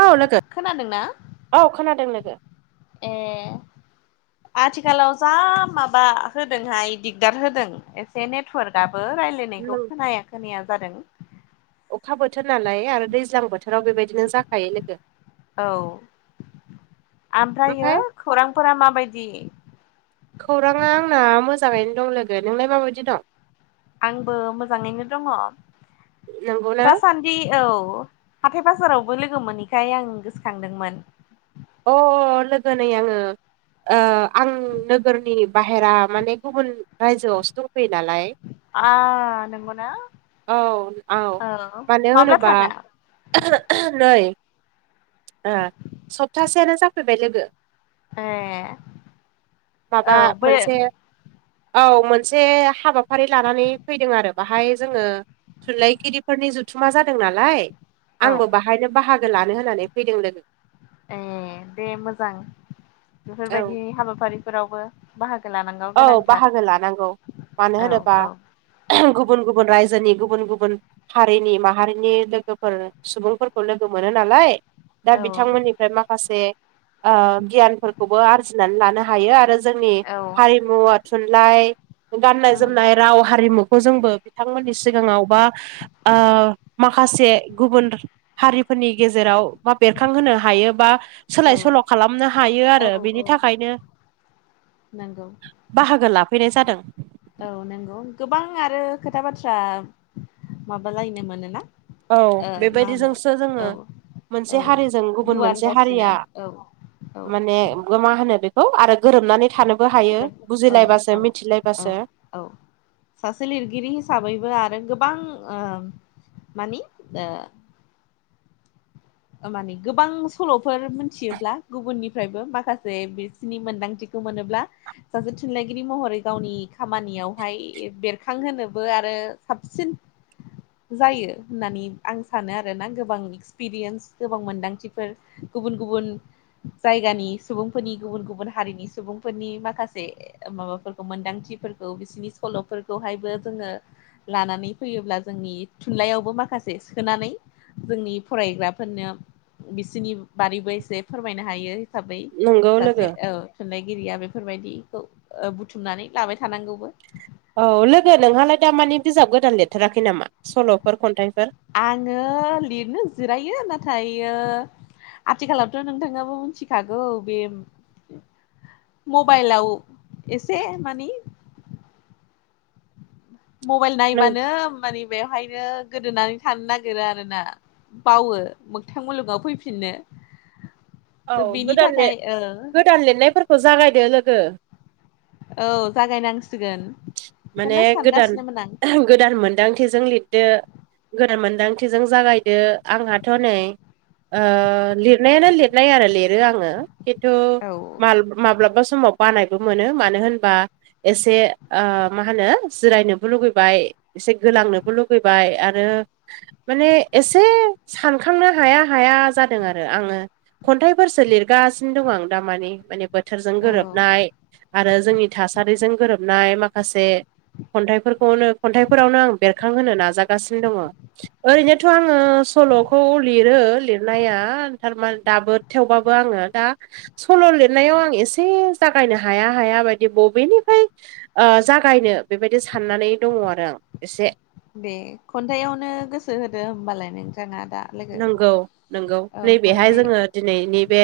औ लोगो खोनादोंनाा औ खोनादों लोगो ए आथिखालाव जा माबा होदोंहाय दिगदार होदों एसे नेटवर्कआबो राय्लायनो होनखौ नों खोनाया खोनाया जादों अखा बोथोर नालाय आरो दैज्लां बोथोराव बेबायदिनो जाखायो लोगो औ ओमफ्राय ओमफ्र खौरांफोरा माबायदि खौराङा आंना मोजाङैनो दं लोगो नोंलाय माबायदि दं आंबो मोजाङैनो दङ नंगौना दासान जि औ हाथथाय बाजारावबो लोगो मोनैखाय आं गोसोखांदोंमोन अ लोगो नै आङो आं नोगोरनि बाहेरा माने गुबुन रायजोआवसो दंफैयो नालाय नोंगौना औ औ मानो माब्ला होनोबा थाङा नै सप्तासेआानो जाफैबाय लोगो ए औ माबा बे मोनसे औ मोनसे हाबाफारि लानानै फैदों आरो बाहाय जोङो थुनलाइगिरिफोरनि ज सुथुमा जादों नालाय औ आंबो बाहायनो बाहागो लानो होननानै फैदों लोगो ए दे मोजां औ बेफोरबायदि हाबाफारिफोरावबो बाहागो लानांगौ औ बाहागो लानांगौ गोनांथार मानो औ होनोबा औ गुबुन गुबुन रायजोनि गुबुन गुबुन हारिनि माहारिनि लोगोफोर सुबुंफोरखौ लोगो मोनो नालाय दा औ बिथांमोननि फ्राय माखासे गियानफोरखौबो आरजिनानै लानो हायो आरो जोंनि हमु आ थुनलाइ गाननाय उम जोमनाय राव हारिमुखौ जोंबो बिथांमोननि सिगाङाव बा माखासे गुबुन हारिफोरनि गेजेराव मा बेरखांहोनो हायो बा औ सोलाय सोल' खालामनो हायो औ आरो बेनि थाखायनो नांगौ बाहागो लाफैनाय जादों औ नंगौ गोबां आरो खोथा बाथ्रा माबालायनो मोनो ना औ बेबायदिजोंसो जोङो मोनसे औ हारिजों गुबुन गुवार मोनसे जासिनो हारिया औ औ माने मा होनो बेखौ आरो गोरोबनानै थानोबो हायो गोरोब औ बुजिलायबासो औ मिथिलायबासो औ औ सासे लिरगिरि हिसाबैबो आरो गोबां मानि आ माने गोबां सल'फोर मिथियोब्ला गुबुननि फ्रायबो माखासे बिसिनि मोनदांथिखौ मोनोब्ला सासे थुनलाइगिरि महरै गावनि खामानियावहाय बेरखांहोनोबो आरो साबसिन जायो होननानै आं सानो आरोना गोबां एक्सपिरियेन्स गोबां मोनदांथिफोर गुबुन गुबुन जायगानि सुबुंफोरनि गुबुन गुबुन हारिनि सुबुंफोरनि माखासे माबाफोरखौ मोनदांथिफोरखौ बिसिोरनि सल'फोरखौहायबो जोङो लानानै फैयोब्ला जोंनि थुनलाइयावबो माखासे सोनानै जोंनि फरायग्रा फोरनो बिसोरनि बारैबो एसे फोरमायनो हायो हिसाबै नंगौ सासे लोगो थुनलाइगिरिया बेफोरबायदिखौ बुथुमनानै लाबाय थानांगौबो औ लोगो नोंहालाय दा मानिे बिजाब गोदान लिरथाराखै नामा सल'फोर खन्थाइफोर आङो लिरनो जिरायो ना आथिखालावथ' नोंथाङाबो मिथिखागौ बे मबाइलाव एसे मानि मबाइल नों नायबानो मानिे बेवहायनो गोदोनानै थानो नागिरो आरोना बावो मोोगथां मुलुगाव फैफिननो औ थ' बेनि गोदान थाखाय ओ गोदान लिरनायफोरखौ जागायदो लोगो औ जागायनांसिगोन माने बेखौनो गोदान सानगासिनोमोन आं गोदानमोन मोनदांथिजों लिरदो गदान मोनदांथिजों जागायदो आंहाथ' नै ओ लिरनायानो लिरनाय आरो लिरो आङो खिन्थु औ माल माब्लाबा समाव बानायबो मोनो मानो होनबा एसे मा होनो जिरायनोबो लुगैबाय एसे गोलांनोबो लुगैबाय आरो माने एसे सानखांनो हाया हाया जादों आरो आङो खन्थाइफोरसो लिरगासिनो दं आं दामानि माने बोथोरजों औ गोरोबनाय आरो जोंनि थासारिजों गोरोबनाय माखासे खन्थाइफोरखौनो खन्थाइफोरावनो आं बेरखांहोनो नाजागासिनो दङ। ओरैनोथ' आङो सल'खौ लिरो लिरनाया थारमान दाबो थेवबाबो आङो दा सल' लिरनायाव आं एसे जागायनो हाया हाया बायदि बबेनिफ्राय ओ जागायनो बेबायदि साननानै दङ आरो आं एसे दे खन्थायावनो गोसो होदो होमबालाय नोंथाङा दा लोगो नंगौ नंगौ औ नैबेहाय खन्थाइ जोङो दिनैनि बे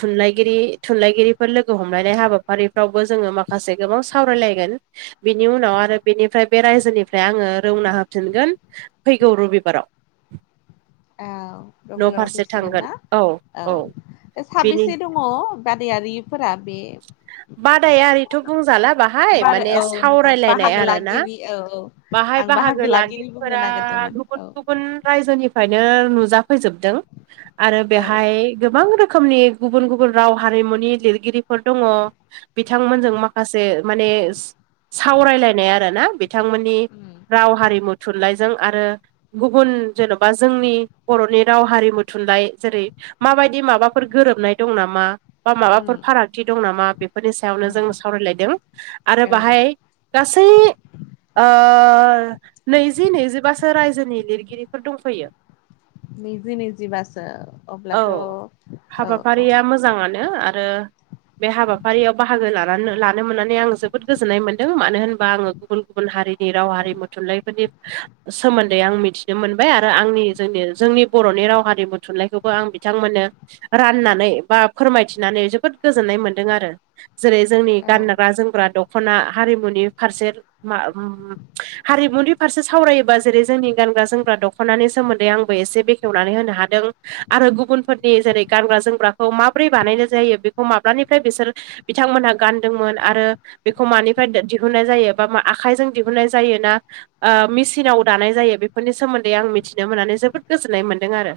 थुनलाइगिरि थुनलाइगिरिफोर लोगो हमलायनाय हाबाफारिफ्रावबो जोङो माखासे माखासे गोबां सावरायलायगोन बिनि उनाव आरो बेनिफ्राय बे रायजोनिफ्राय आङो रौना होफिनगोन फैगौ रबिबाराव औ न' रबिबाराव फारसे फैसिगोन थांगोन ना औ औ बेनि साबसे दङ बादायारिफोरा बे बादायारिथ' बुंजाला बाहाय बार माने औ नंगौ सावरायलायनाय बाहागो आरोना लागिरि औ औ बाहाय आं बाहागो लागिरि बुंनो लागगिरिफोरा नागिरदोंमोन गुबुन औ गुबुन गुबुन रायजोनिफ्रायनो नुजाफैजोबदों आरो औ बेहाय गोबां रोखोमनि गुबुन गुबुन राव हारिमुनि लिरगिरि दङ बिथांमोनजों माखासे माने सावरायलाय आरोना बिथांमोननि उम राव हारिमु थुनलाइजों आरो गुबुन जेन'बा जोंनि बर'नि राव हारिमु थुनलाइ जेरै माबायदि माबाफोर गोरोबनाय दं नामा? बा माबाफोर उम फारागथि दं नामा बेफोरनि सायावनो जों उम सावरायलायदों आरो औ बाहाय गासै नैजि नैजिबासो रायजोनि लिरगिरिफोर दंफैयो नैजि नैजिबासो औ अब्लाथ' औ औ हाबाफारिया मोजाङानो आरो बे हाबाफारियाव बाहागो लानानै लानो मोननानै आं जोबोद गोजोननाय मोनदों मानो होनबा आङो गुबुन गुबुन हारिनि राव हारिमु थुनलाइफोरनि सोमोन्दै आं मिथिनो मोनबाय आरो आंनि जोंनि जोंनि बर'नि राव हारिमु थुनलाइखौबो आं बिथांमोननो राननानै बा फोरमायथिनानै जोबोद गोजोननाय मोनदों आरो जेरै जोंनि औ गानग्रा जोमग्रा दख'ना हारिमुनि फारसे मा हारिमुनि फारसे सावरायोबा जेरै जोंनि गानग्रा जोमग्रा दख'नानि सोमोन्दै आंबो एसे बे खेवनानै होनो हादों आरो गुबुनफोरनि जेरै गानग्रा जोमग्राखौ माबोरै बानायनाय जायो बे माब्लानिफ्राय बिसोर बिथांमोनहा गानदोंमोन आरो बेखौ मानिफ्राय दिहुननाय जायो बा मा आखाइजों दिहुननाय जायो ना मेसिनाव दानाय जायो बेफोरनि सोमोन्दै आं मिथिनो मोननानै जोबोद गोजोननाय मोन्दों आरो।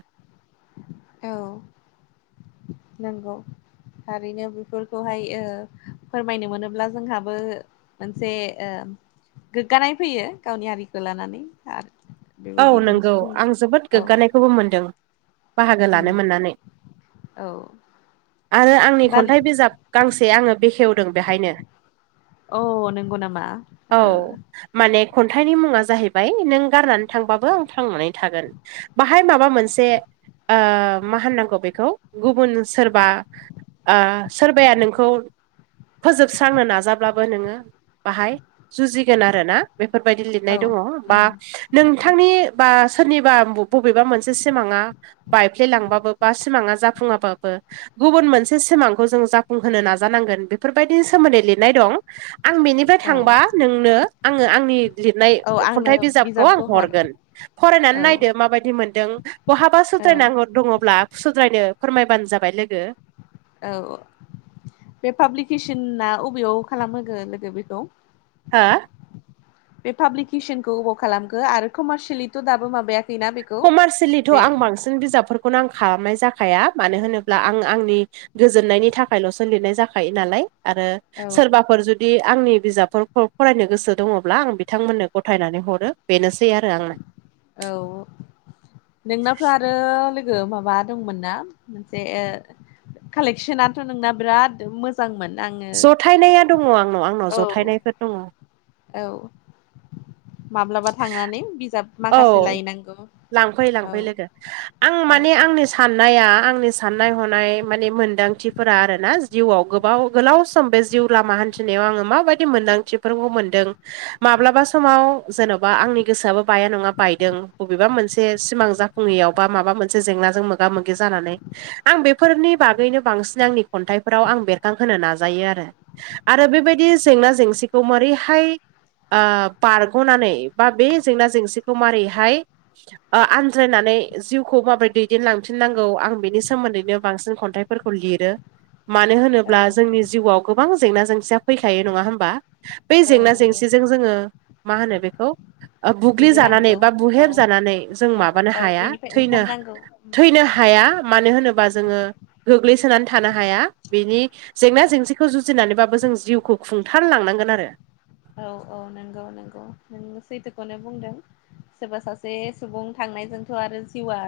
औ नंगौ थारैनो बेफोरखौहाय फोरमायनो मोनोब्ला जोंहाबो मोनसे गोग्गानाय फैयो गावनि हारिखौ लानानै आरो औ बेबायदि नंगौ दिन्थिफुंनो आं जोबोद औ गोग्गानायखौबो मोनदों। बाहागो उम लानो मोननानै औ आरो आंनि दा खन्थाइ बिजाब गांसे आङो बेखेवदों बेहायनो औ नंगौ नामा औ ओ माने खन्थाइनि मुङा जाहैबाय नों गारनानै थांबाबो आं थांनानै थागोन बाहाय माबा मोनसे ओ मा होननांगौ बेखौ गुबुन सोरबा ओ सोरबाया नोंखौ फोजोबस्रांनो नाजाब्लाबो नोङो बाहाय जुजिगोन आरो ना बेफोरबायदि औ लिरनाय दङ बा उम औ [unintelligible] बा सोरनिबा बबेबा मोनसे सिमाङा बायफ्लेलांबाबो बा सिमाङा जाफुङाबाबो गुबुन मोनसे सिमांखौ जों जाफुंहोनो नाजानांगोन बेफोरबायदिनि सोमोन्दै लिरनाय दं आं बेनिफ्राय औ थांबा नोंनो आङो आंनि लिरनाय औ आंनो खन्थाइ बिजाब बिजाबखौ हर हरगोन फरायनानै औ नायदो माबायदि मोनदों बहाबा औ सुद्रायनांगौ फोर दङब्ला सुद्रायनो फोरमायबानो जाबाय लोगो औ बे पाब्लिकेसना अबेयाव खालामहोगोन लोगो बेखौ हो? बे पाब्लिकेसनखौ अबाव खालामखो आरो कमारसियेलिथ' दाबो माबाया कमारसियेलिथ' आं बांसिन बिजाबफोरखौनो आं खालामनाय जाखाया मानो होनोब्ला आं आंनि गोजोननायनि थाखायल'सो लिरनाय जाखायो नालाय आरो औ सोरबाफोर जुद दि आंनि बिजाबफोरखौ फरायनो गोसो दङब्ला आं बिथांमोननो गथायनानै हरो बेनोसै आरो आंना औ नोंनावथ' आरो लो गो माबा दंमोनना मोनसे ओ कालेकसनाथ' नोंना बिराद मो जांमोन आङो जथायनाया दङ आंनाव आंनाव औ जथायनायफोर दङ औ माब्लाबा थांनानै बिजाब औ माखासे लायनांगौ लांफै औ लांफै लोगो आं औ माने आंनोस साननाया आंनि साननाय हनाय माने मोन्दांथिफोरा आरो ना जिउआव गोब बाव गोलाव सम बे जिउ लामा हान्थिनायाव आङो माबायदि मोन्दांथिफोरखौ मोनदों माब्लाबा समाव जेन'बा आंनि गोसोआबो बाया नङा बायदों बबेबा मोनसे सिमां जाफुङैयावबा माबा मोनसे जेंनाजों मोगा मोगि जानानै आं बेफोरनि बागैनो बांसिन आंनि खन्थाइफोराव आं बेरखांहोनो नाजायो आरो आरो बेबायदि जेंना जेंसिखौ मोरैहाय ओ बारग'नानै बा बे जेंना जेंसिखौ मारैहाय ओ आनज्रायनानै जिउखौ माबोरै दैदेनलांफिननांगौ आं बिनि सोमोन्दैनो बांसिन खन्थाइ फोरखौ लिरो मानो औ होनोब्ला जोंनि जिउआव गोबां जेंना जेंसिया फैखायो नङा होमबा बै औ जेंना नंगौ जेंसिजों जोङो मा होनो बेखौ ओ बुग्लिजानानै जुजिनांगौ बा औ बुहेब जानानै जों माबानो बाबो हाया बेनिफ्राय थैनो ओंखारनांगौ उम थैनो हाया मानो होनोबा उम जोङो गोग्लैसोनानै थानो हाया बिनि जेंना जेंसिखौ जुजिनानैबाबो जों जिउखौ खुंथार लांनांगोन आरो औ औ नंगौ नंगौ नोङो सैथोखौनो बुंदों सोरबा सासे सुबुं थांनायजोंथ' आरो जिउआ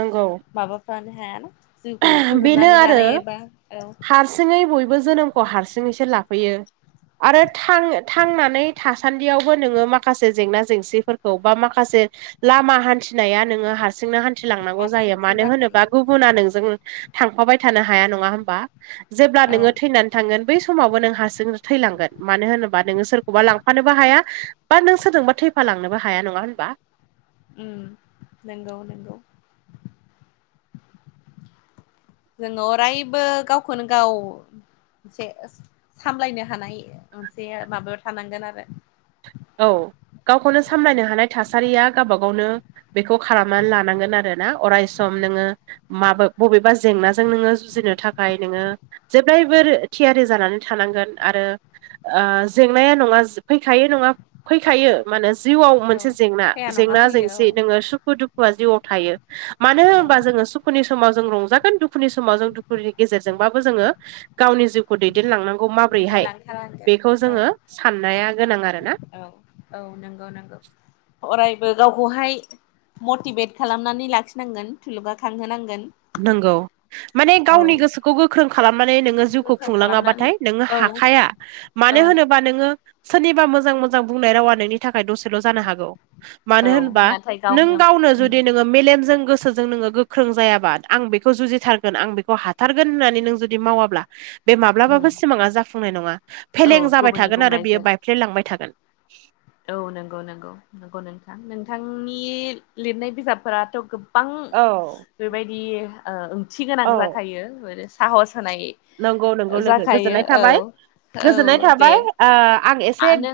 नंगौ माबाफानो हायाना जिउखौ बेनो फोजोबनानै आरो लानाय एबा ओ हारसिङै बयबो जोनोमखौ हारसिङैसो लाफैयो आरो थां-थांनानै थासान्दियावबो नोङो माखासे जेंना जेंसिफोरखौ बा माखासे लामा हान्थिनाया नोङो हारसिंनो हान थि लांनांगौ जायो हारसिंसो मानो होनोबा जाखायो गुबुना नोंजों थांफाबाय थानो हाया नङा होमबा जेब्ला औ नोङो थैनानै थांगोन बै समावबो नों हारसिं थैलांगोन मानो होनोबा नोङो सोरखौबा लांफानोबो हाया बा नों सोरजोंबा थैफा लांनोबो हाया नङा होनबा उम नंगौ नंगौ जोङो अरायबो गावखौनो गाव सेस सामलायनो हानाय मोनसे माबायाव थानांगोन आरो औ गावखौनो औ सामलायनो हानाय थासारिया गावबा गावनो बेखौ खालामनानै लानांगोन आरोना अराय सम नोङो माबा बबेबा जेंनाजों नोङो जुजिनो थाखाय नोङो जेब्लायबो थियारि जानानै थानांगोन आरो ओ जेंनाया नङा फैखायो नङा फैखायो मा होनो जिउआव औ मोनसे जेंना फैया नङा जेंना फैयो जेंसि नोङो सुखु दुखुआ जिउआव थायो मानो औ होनोबा जोङो सु दुखुनि समाव जों रंजागोन दुखुनि समाव जों दुखुनि गेजेरजोंबाबो जोङो गावनि जिउखौ दैदेनलांनांगौ माब्रैहाय दैदेनलांथारनांगोन बेखौ औ जोङो साननाया गोनां आरोना औ औ नंगौ नंगौ अराय -बो गावखौहाय मटिभेट खालामनानै लाखिनांगोन थुलुंगाखांहोनांगोन नोंगौ माने गावनि गोसो खौ गोख्रों खालामनानै नोङो जिउखौ गोख्रों खालामनानै खुंलाङाबाथाय नोङो औ हाखाया औ मानो होनोबा नोङो सोरनिबा मोजां मोजां बुंनाय रावा नोंनि थाखाय दसेल' जानो हागौ मानो औ होनबा नाथाय नों गावनो उम जुदि नोङो मेलेमजों गोसोजों नोङो गोख्रों जायाबा आं बेखौ जुजिथारगोन आं बेखौ हाथारगोन होननानै नों जुदि मावाब्ला बे उम माब्लाबाबो सिमाङा जाफुंनाय नङा औ फेलें जाबाय गुबुननि थागोन आरो बेयो बुंनायजों बायफ्ले लांबाय थागोन औ नंगौ नंगौ नंगौ नोंथां नोंथांनि लिरनाय बिजाबफोराथ' गोब गोबां औ बेबायदि ओ ओंथि गोनां औ जाखायो बे साहस होनाय नंगौ नंगौ लोगो जाखायो गोजोननाय औ थाबाय गोजोननाय थाबाय ओ आं आ एसे नों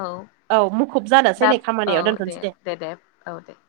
औ औ मुखुब जान दाब औ दे दे दे औ दे